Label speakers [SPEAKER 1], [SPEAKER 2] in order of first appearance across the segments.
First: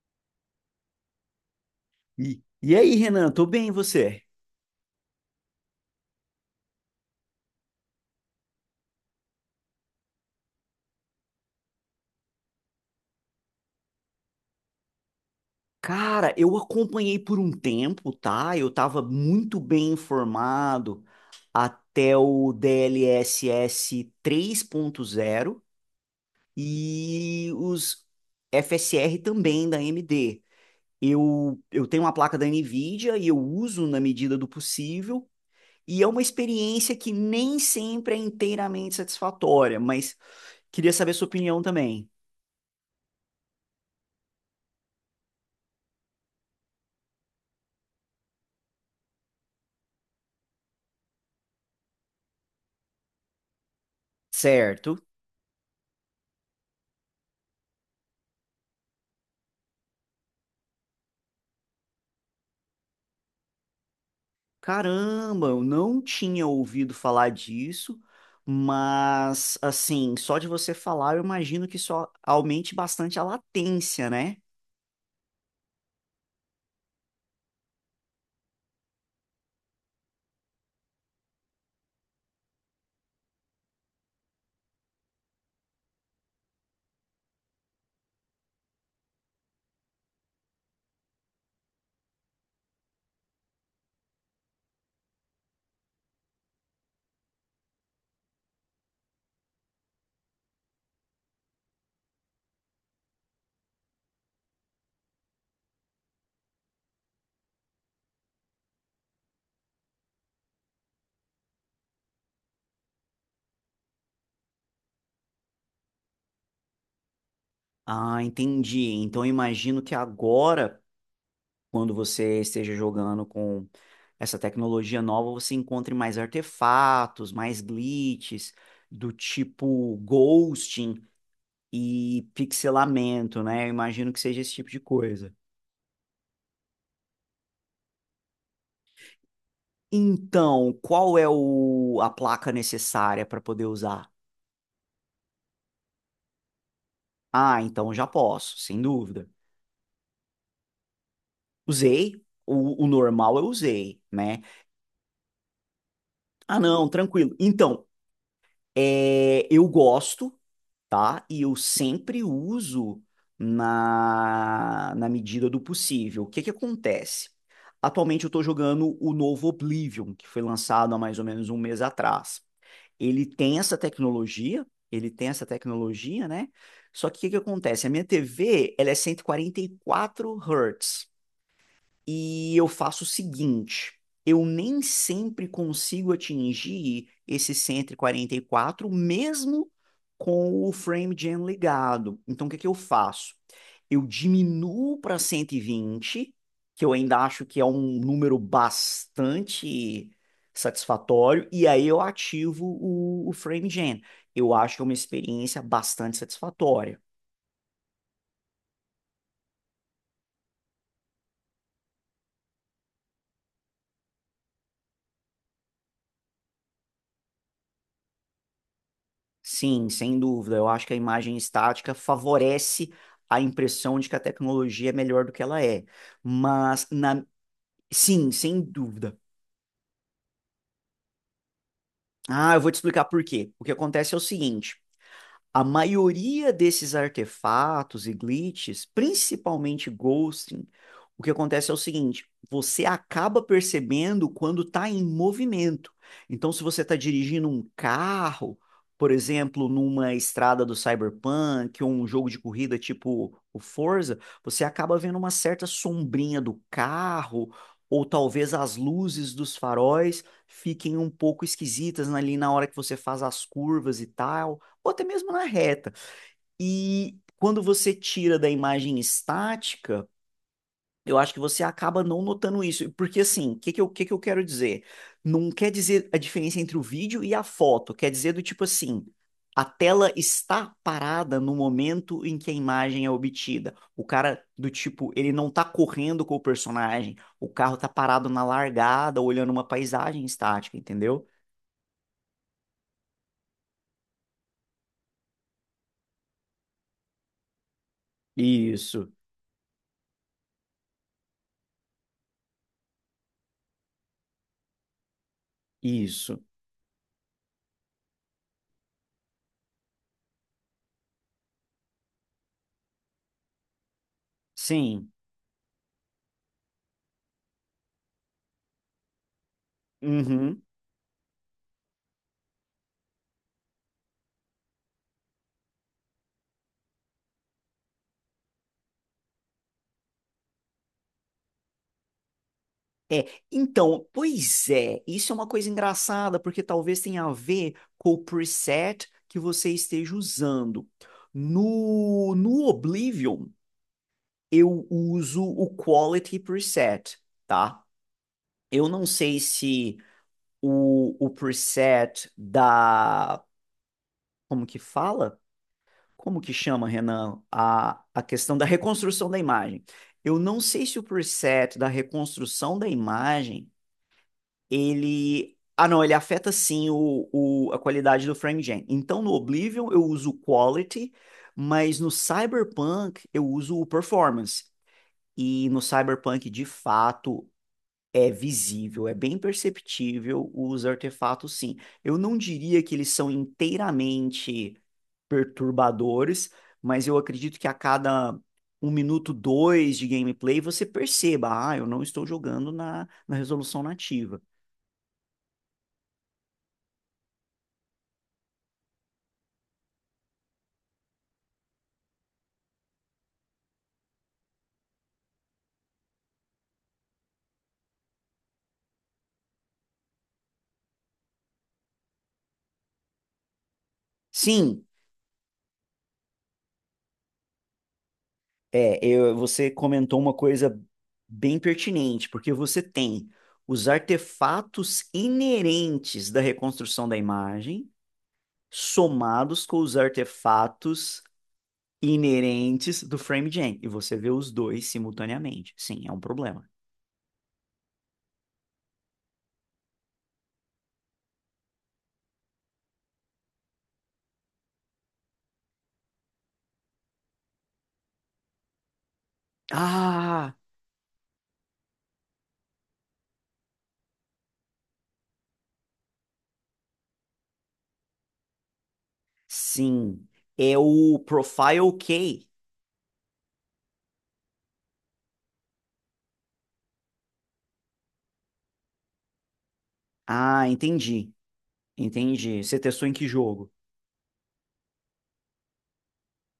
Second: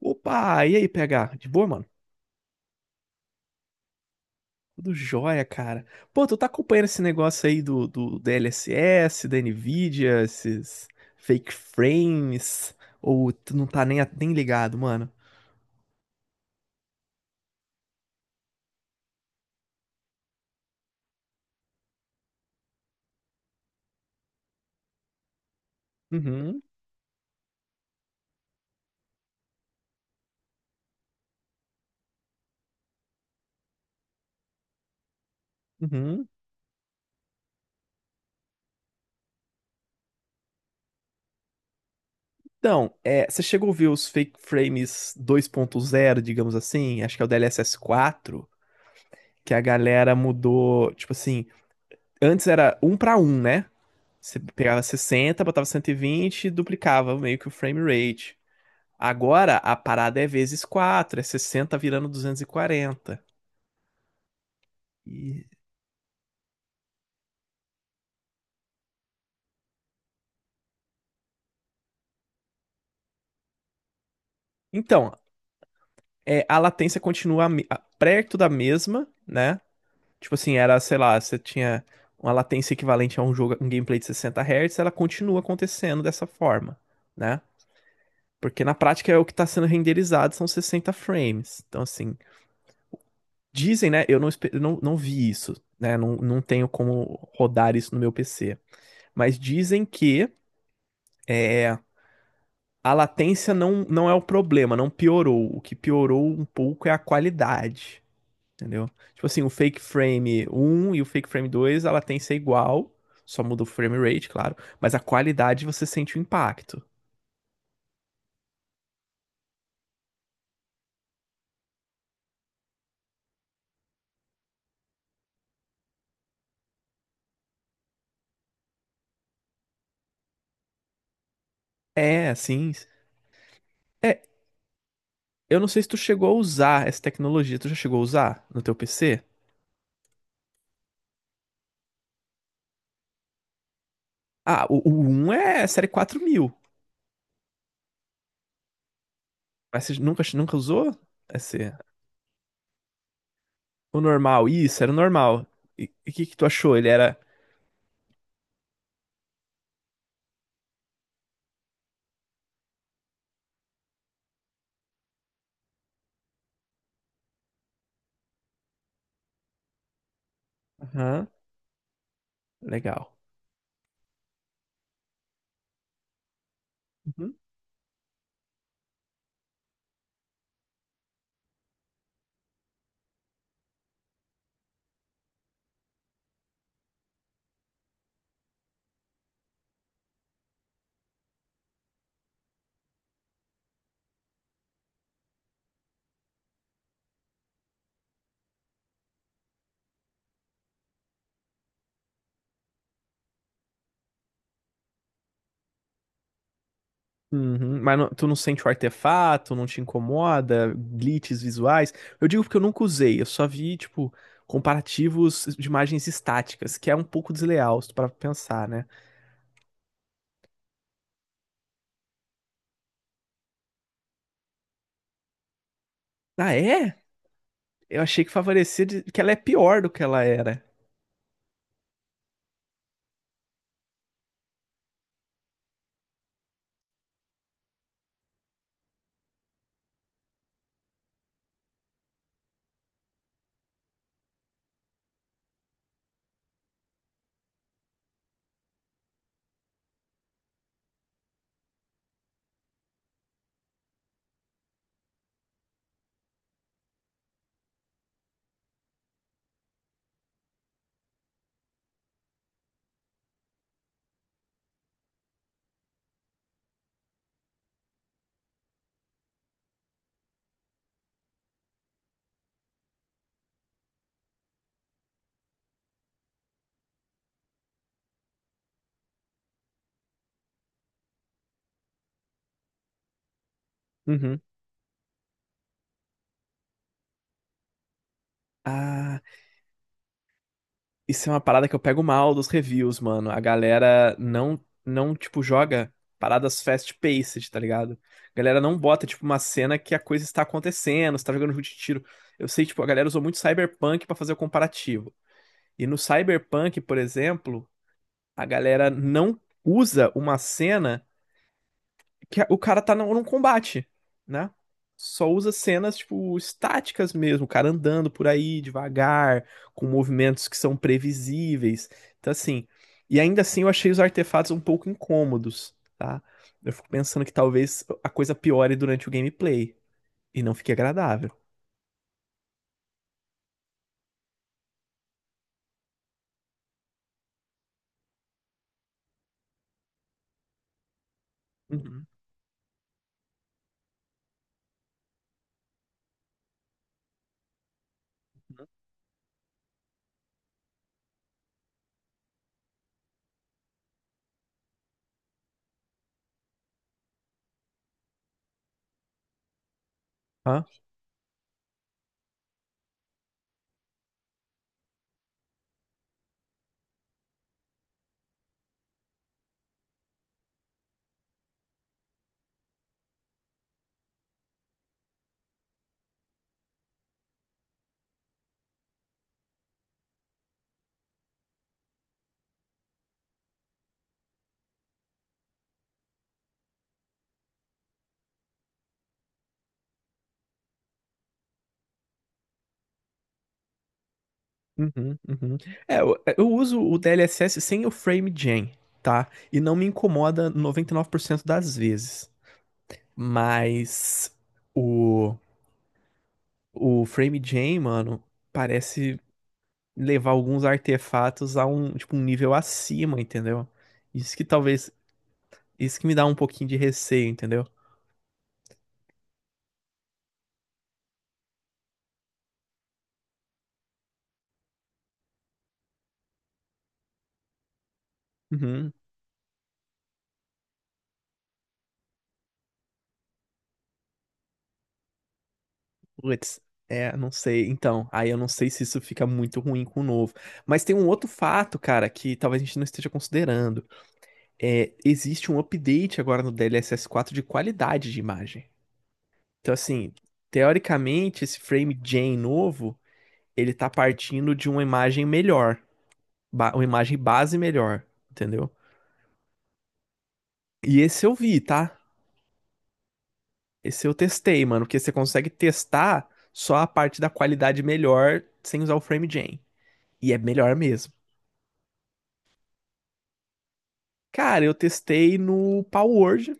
[SPEAKER 1] Opa, e aí, PH? De boa, mano?
[SPEAKER 2] E aí, Renan, tô bem, e você?
[SPEAKER 1] Tudo jóia, cara. Pô, tu tá acompanhando esse negócio aí do DLSS, da Nvidia, esses fake frames, ou tu não tá nem, nem ligado, mano?
[SPEAKER 2] Cara, eu acompanhei por um tempo, tá? Eu tava muito bem informado até o DLSS zero
[SPEAKER 1] Uhum,
[SPEAKER 2] e os FSR também da AMD. Eu tenho uma placa da NVIDIA e eu uso na medida do possível, e é uma
[SPEAKER 1] uhum.
[SPEAKER 2] experiência que nem sempre é inteiramente satisfatória, mas queria saber sua opinião também.
[SPEAKER 1] Então, você chegou a ver os fake frames 2.0, digamos assim? Acho que é o DLSS 4, que a galera mudou, tipo assim, antes era um pra um, né? Você pegava
[SPEAKER 2] Certo.
[SPEAKER 1] 60, botava 120 e vinte e duplicava meio que o frame rate. Agora a parada é vezes quatro, é 60 virando 240 e
[SPEAKER 2] Caramba, eu não tinha ouvido falar disso, mas assim, só de você falar, eu imagino que só aumente bastante a latência, né?
[SPEAKER 1] Então, a latência continua perto da mesma, né? Tipo assim, era, sei lá, você tinha uma latência equivalente a um jogo, um gameplay de 60 Hz, ela continua acontecendo dessa forma, né? Porque na prática é o que está sendo renderizado, são 60 frames. Então, assim, dizem, né? Eu não vi isso, né? Não, tenho como rodar isso no meu PC. Mas dizem que é, A latência não, é o problema, não piorou. O que piorou um pouco é a qualidade, entendeu? Tipo assim, o Fake Frame 1 e o Fake Frame 2, a latência é igual, só muda o frame rate, claro, mas a qualidade você sente o impacto.
[SPEAKER 2] Ah, entendi. Então, eu imagino que agora, quando você esteja jogando com essa tecnologia nova, você encontre mais artefatos, mais glitches, do tipo ghosting
[SPEAKER 1] É,
[SPEAKER 2] e
[SPEAKER 1] assim,
[SPEAKER 2] pixelamento, né? Eu imagino que
[SPEAKER 1] é,
[SPEAKER 2] seja esse tipo de coisa.
[SPEAKER 1] eu não sei se tu chegou a usar essa tecnologia, tu já chegou a usar no teu PC?
[SPEAKER 2] Então, qual é a placa necessária para poder usar?
[SPEAKER 1] Ah, o 1 é série 4000.
[SPEAKER 2] Ah, então já posso, sem dúvida.
[SPEAKER 1] Mas você nunca, nunca usou? Esse,
[SPEAKER 2] Usei, o normal eu
[SPEAKER 1] o
[SPEAKER 2] usei, né?
[SPEAKER 1] normal, isso, era o normal. E o que que tu
[SPEAKER 2] Ah,
[SPEAKER 1] achou? Ele
[SPEAKER 2] não,
[SPEAKER 1] era.
[SPEAKER 2] tranquilo. Então, é, eu gosto, tá? E eu sempre uso na medida do possível. O que que acontece? Atualmente eu tô jogando o novo Oblivion, que foi lançado há mais ou
[SPEAKER 1] Aham,
[SPEAKER 2] menos um mês atrás.
[SPEAKER 1] legal.
[SPEAKER 2] Ele tem essa tecnologia, ele tem essa tecnologia, né? Só que o que,
[SPEAKER 1] Uhum.
[SPEAKER 2] que acontece? A minha TV, ela é cento e quarenta e quatro hertz. E eu faço o seguinte, eu nem sempre consigo atingir esse cento e quarenta e quatro, mesmo com o frame gen ligado. Então, o que que eu faço? Eu diminuo para 120, que eu ainda acho que é um número bastante satisfatório, e aí eu ativo o frame gen. Eu acho que é uma experiência bastante satisfatória.
[SPEAKER 1] Uhum, mas tu não sente o artefato, não te incomoda, glitches visuais? Eu digo porque eu nunca usei, eu só vi, tipo, comparativos de imagens estáticas, que é um pouco desleal, se tu parar pra pensar, né?
[SPEAKER 2] Sim, sem dúvida. Eu acho que a imagem estática favorece a impressão de que a tecnologia é melhor do que ela é.
[SPEAKER 1] Ah,
[SPEAKER 2] Mas,
[SPEAKER 1] é?
[SPEAKER 2] na...
[SPEAKER 1] Eu achei que
[SPEAKER 2] sim, sem
[SPEAKER 1] favorecia
[SPEAKER 2] dúvida.
[SPEAKER 1] que ela é pior do que ela era.
[SPEAKER 2] Ah, eu vou te explicar por quê. O que acontece é o seguinte. A maioria desses artefatos e glitches, principalmente ghosting, o que acontece é o seguinte: você acaba percebendo quando está em movimento. Então, se você está dirigindo um carro, por exemplo, numa estrada do Cyberpunk ou um jogo de corrida tipo o Forza, você acaba vendo uma certa sombrinha do carro, ou talvez as luzes dos faróis fiquem um pouco esquisitas ali na hora que você faz as curvas e tal ou até mesmo na reta. E quando você tira da imagem estática, eu acho que você acaba não notando isso. Porque, assim, o que que eu quero dizer? Não quer dizer a diferença entre o vídeo e a foto. Quer dizer do tipo assim, a tela está parada no momento em que a imagem é obtida. O
[SPEAKER 1] Uhum.
[SPEAKER 2] cara, do tipo, ele não tá correndo com o personagem. O carro tá parado na
[SPEAKER 1] Ah.
[SPEAKER 2] largada, olhando uma paisagem estática, entendeu?
[SPEAKER 1] Isso é uma parada que eu pego mal dos reviews, mano. A galera não, não tipo, joga paradas fast-paced, tá ligado? A galera não bota,
[SPEAKER 2] Isso,
[SPEAKER 1] tipo, uma cena que a coisa está acontecendo, você tá jogando jogo de tiro. Eu sei, tipo, a galera usou muito Cyberpunk pra fazer o comparativo. E no
[SPEAKER 2] isso.
[SPEAKER 1] Cyberpunk, por exemplo, a galera não usa uma cena que o cara tá num combate, né?
[SPEAKER 2] Sim.
[SPEAKER 1] Só usa cenas, tipo, estáticas mesmo, o cara andando por aí devagar, com movimentos que
[SPEAKER 2] Uhum.
[SPEAKER 1] são previsíveis. Então, assim, e ainda assim eu achei os artefatos um pouco incômodos, tá? Eu fico pensando que talvez a coisa piore durante o gameplay e não fique agradável.
[SPEAKER 2] É, então, pois é, isso é uma coisa engraçada, porque talvez tenha a ver com o preset que você esteja usando.
[SPEAKER 1] Uhum.
[SPEAKER 2] No Oblivion, eu uso o Quality Preset, tá? Eu não sei se o preset da. Como que fala? Como que chama, Renan? A questão da reconstrução da imagem. Eu não
[SPEAKER 1] Hã?
[SPEAKER 2] sei se o preset da reconstrução da imagem ele. Ah, não, ele afeta sim a qualidade do FrameGen. Então, no Oblivion eu uso o Quality, mas no Cyberpunk eu uso o Performance. E no Cyberpunk, de fato, é visível, é bem perceptível os artefatos, sim. Eu não diria que eles são inteiramente perturbadores, mas eu acredito que a cada um minuto, dois de gameplay, você perceba, ah, eu não estou jogando na resolução nativa.
[SPEAKER 1] Uhum, uhum. É, eu uso o DLSS sem o frame gen, tá? E não me incomoda 99% das vezes. Mas o, o Frame Jam, mano, parece levar alguns artefatos a um, tipo, um nível acima, entendeu? Isso que
[SPEAKER 2] Sim,
[SPEAKER 1] talvez. Isso que me dá um pouquinho de receio, entendeu?
[SPEAKER 2] é, você comentou uma coisa bem pertinente, porque você tem os artefatos inerentes da reconstrução da imagem
[SPEAKER 1] Uhum.
[SPEAKER 2] somados com os artefatos inerentes do FrameGen, e você vê os dois simultaneamente. Sim, é um
[SPEAKER 1] Putz,
[SPEAKER 2] problema.
[SPEAKER 1] não sei. Então, aí eu não sei se isso fica muito ruim com o novo. Mas tem um outro fato, cara, que talvez a gente não esteja considerando. É, existe um update agora no DLSS 4 de qualidade de imagem. Então, assim,
[SPEAKER 2] Ah,
[SPEAKER 1] teoricamente, esse Frame Jam novo ele tá partindo de uma imagem melhor, uma imagem base melhor, entendeu?
[SPEAKER 2] sim, é
[SPEAKER 1] E
[SPEAKER 2] o
[SPEAKER 1] esse eu vi,
[SPEAKER 2] Profile
[SPEAKER 1] tá?
[SPEAKER 2] Key.
[SPEAKER 1] Esse eu testei, mano, porque você consegue testar só a parte da qualidade melhor sem usar o FrameGen. E é
[SPEAKER 2] Ah,
[SPEAKER 1] melhor mesmo.
[SPEAKER 2] entendi, entendi. Você testou em que jogo?
[SPEAKER 1] Cara, eu testei no Palworld,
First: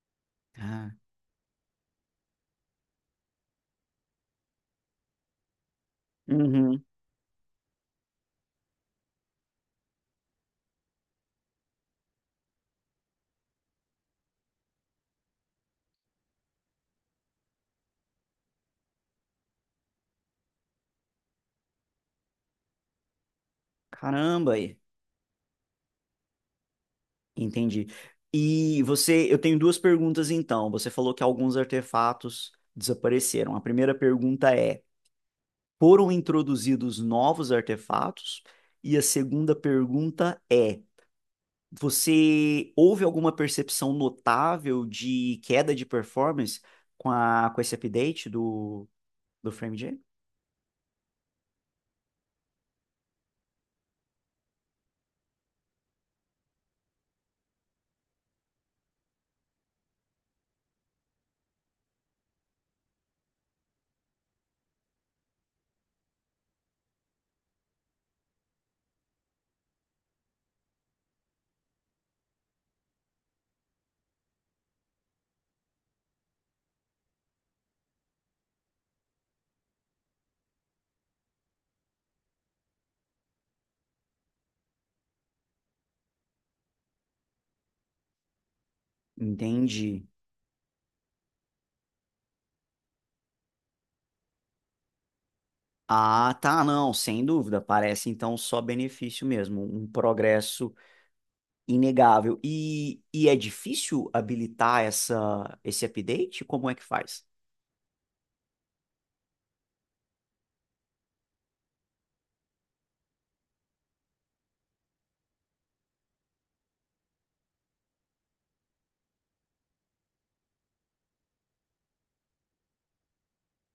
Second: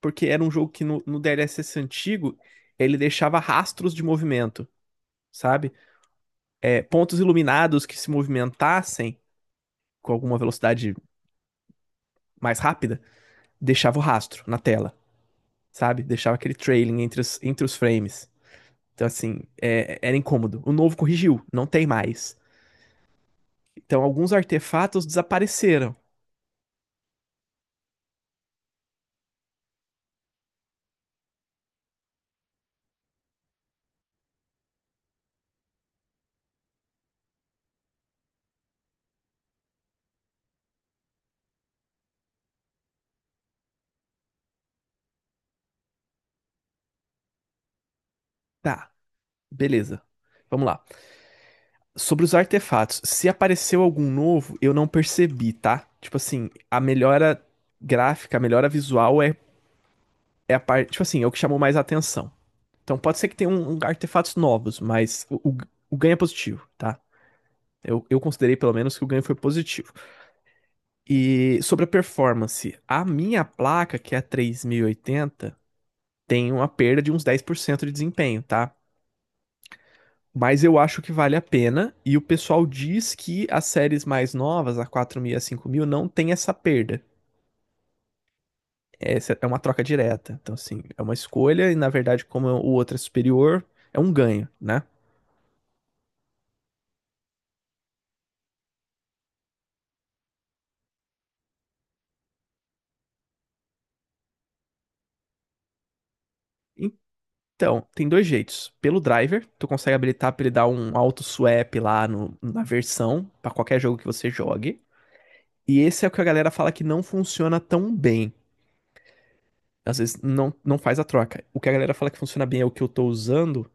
[SPEAKER 1] porque era um jogo que
[SPEAKER 2] Ah,
[SPEAKER 1] no, DLSS antigo ele deixava rastros de movimento, sabe? É,
[SPEAKER 2] uhum.
[SPEAKER 1] pontos iluminados que se movimentassem com alguma velocidade mais rápida, deixava o rastro na tela. Sabe? Deixava aquele trailing entre os, frames. Então, assim, era incômodo. O novo corrigiu, não tem mais. Então, alguns
[SPEAKER 2] Caramba,
[SPEAKER 1] artefatos desapareceram.
[SPEAKER 2] entendi. E você, eu tenho duas perguntas então. Você falou que alguns artefatos desapareceram. A primeira pergunta é: foram introduzidos novos artefatos? E a segunda pergunta é: você houve alguma percepção notável de queda de performance com esse update do,
[SPEAKER 1] Tá,
[SPEAKER 2] do FrameJ?
[SPEAKER 1] beleza. Vamos lá. Sobre os artefatos, se apareceu algum novo, eu não percebi, tá? Tipo assim, a melhora gráfica, a melhora visual é a parte. Tipo assim, é o que chamou mais a atenção. Então, pode ser que tenha artefatos novos, mas o ganho é positivo, tá? Eu considerei pelo menos que o ganho foi positivo. E sobre a performance, a minha placa, que é a 3080, tem uma perda de uns 10% de desempenho, tá? Mas eu acho que vale a pena, e o pessoal diz que as séries mais novas, a 4000 e a 5000, não tem essa perda. Essa é uma troca
[SPEAKER 2] Entendi.
[SPEAKER 1] direta. Então, assim, é uma escolha, e na verdade, como o outro é superior, é um ganho, né?
[SPEAKER 2] Ah, tá, não, sem dúvida. Parece então só benefício mesmo, um progresso inegável. E é difícil habilitar esse update? Como é que faz?
[SPEAKER 1] Então, tem dois jeitos. Pelo driver, tu consegue habilitar para ele dar um auto swap lá na versão, para qualquer jogo que você jogue. E esse é o que a galera fala que não funciona tão bem. Às vezes não, faz a troca. O que a galera fala que funciona bem é o que eu tô usando.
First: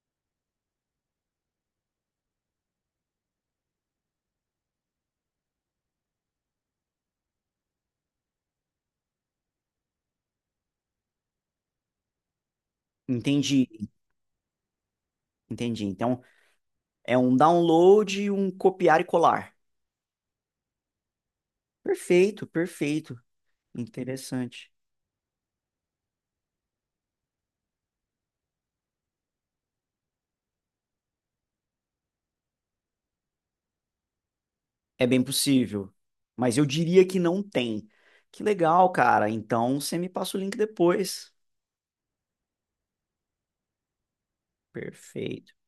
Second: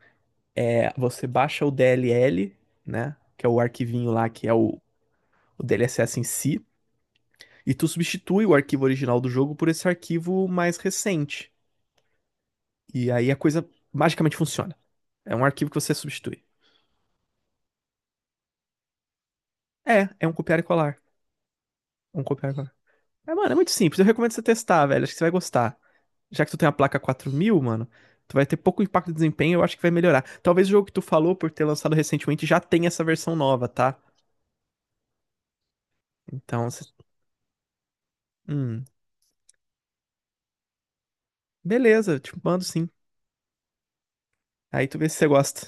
[SPEAKER 1] É você baixa o DLL, né? Que é o arquivinho lá, que é o DLSS em si. E tu substitui o arquivo original do jogo por esse arquivo mais recente. E aí a coisa
[SPEAKER 2] Entendi,
[SPEAKER 1] magicamente funciona. É um arquivo que
[SPEAKER 2] entendi.
[SPEAKER 1] você
[SPEAKER 2] Então,
[SPEAKER 1] substitui.
[SPEAKER 2] é um download e um copiar e colar.
[SPEAKER 1] É um copiar e colar. Um
[SPEAKER 2] Perfeito,
[SPEAKER 1] copiar e colar.
[SPEAKER 2] perfeito.
[SPEAKER 1] É, mano, é muito simples. Eu recomendo você
[SPEAKER 2] Interessante.
[SPEAKER 1] testar, velho. Acho que você vai gostar. Já que tu tem uma placa 4000, mano, tu vai ter pouco impacto de desempenho, eu acho que vai melhorar. Talvez o jogo que tu falou por ter lançado recentemente já tenha essa versão nova, tá?
[SPEAKER 2] É bem possível. Mas eu
[SPEAKER 1] Então,
[SPEAKER 2] diria que não tem. Que
[SPEAKER 1] hum,
[SPEAKER 2] legal, cara. Então, você me passa o link depois.
[SPEAKER 1] beleza, eu te mando sim. Aí tu vê se você
[SPEAKER 2] Perfeito.
[SPEAKER 1] gosta.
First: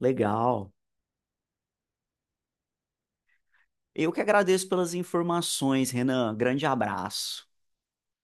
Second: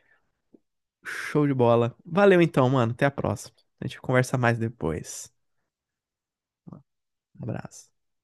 [SPEAKER 2] Legal.
[SPEAKER 1] Show de bola. Valeu então, mano. Até a próxima. A gente
[SPEAKER 2] Eu que
[SPEAKER 1] conversa mais
[SPEAKER 2] agradeço pelas
[SPEAKER 1] depois.
[SPEAKER 2] informações, Renan. Grande
[SPEAKER 1] Um
[SPEAKER 2] abraço.
[SPEAKER 1] abraço.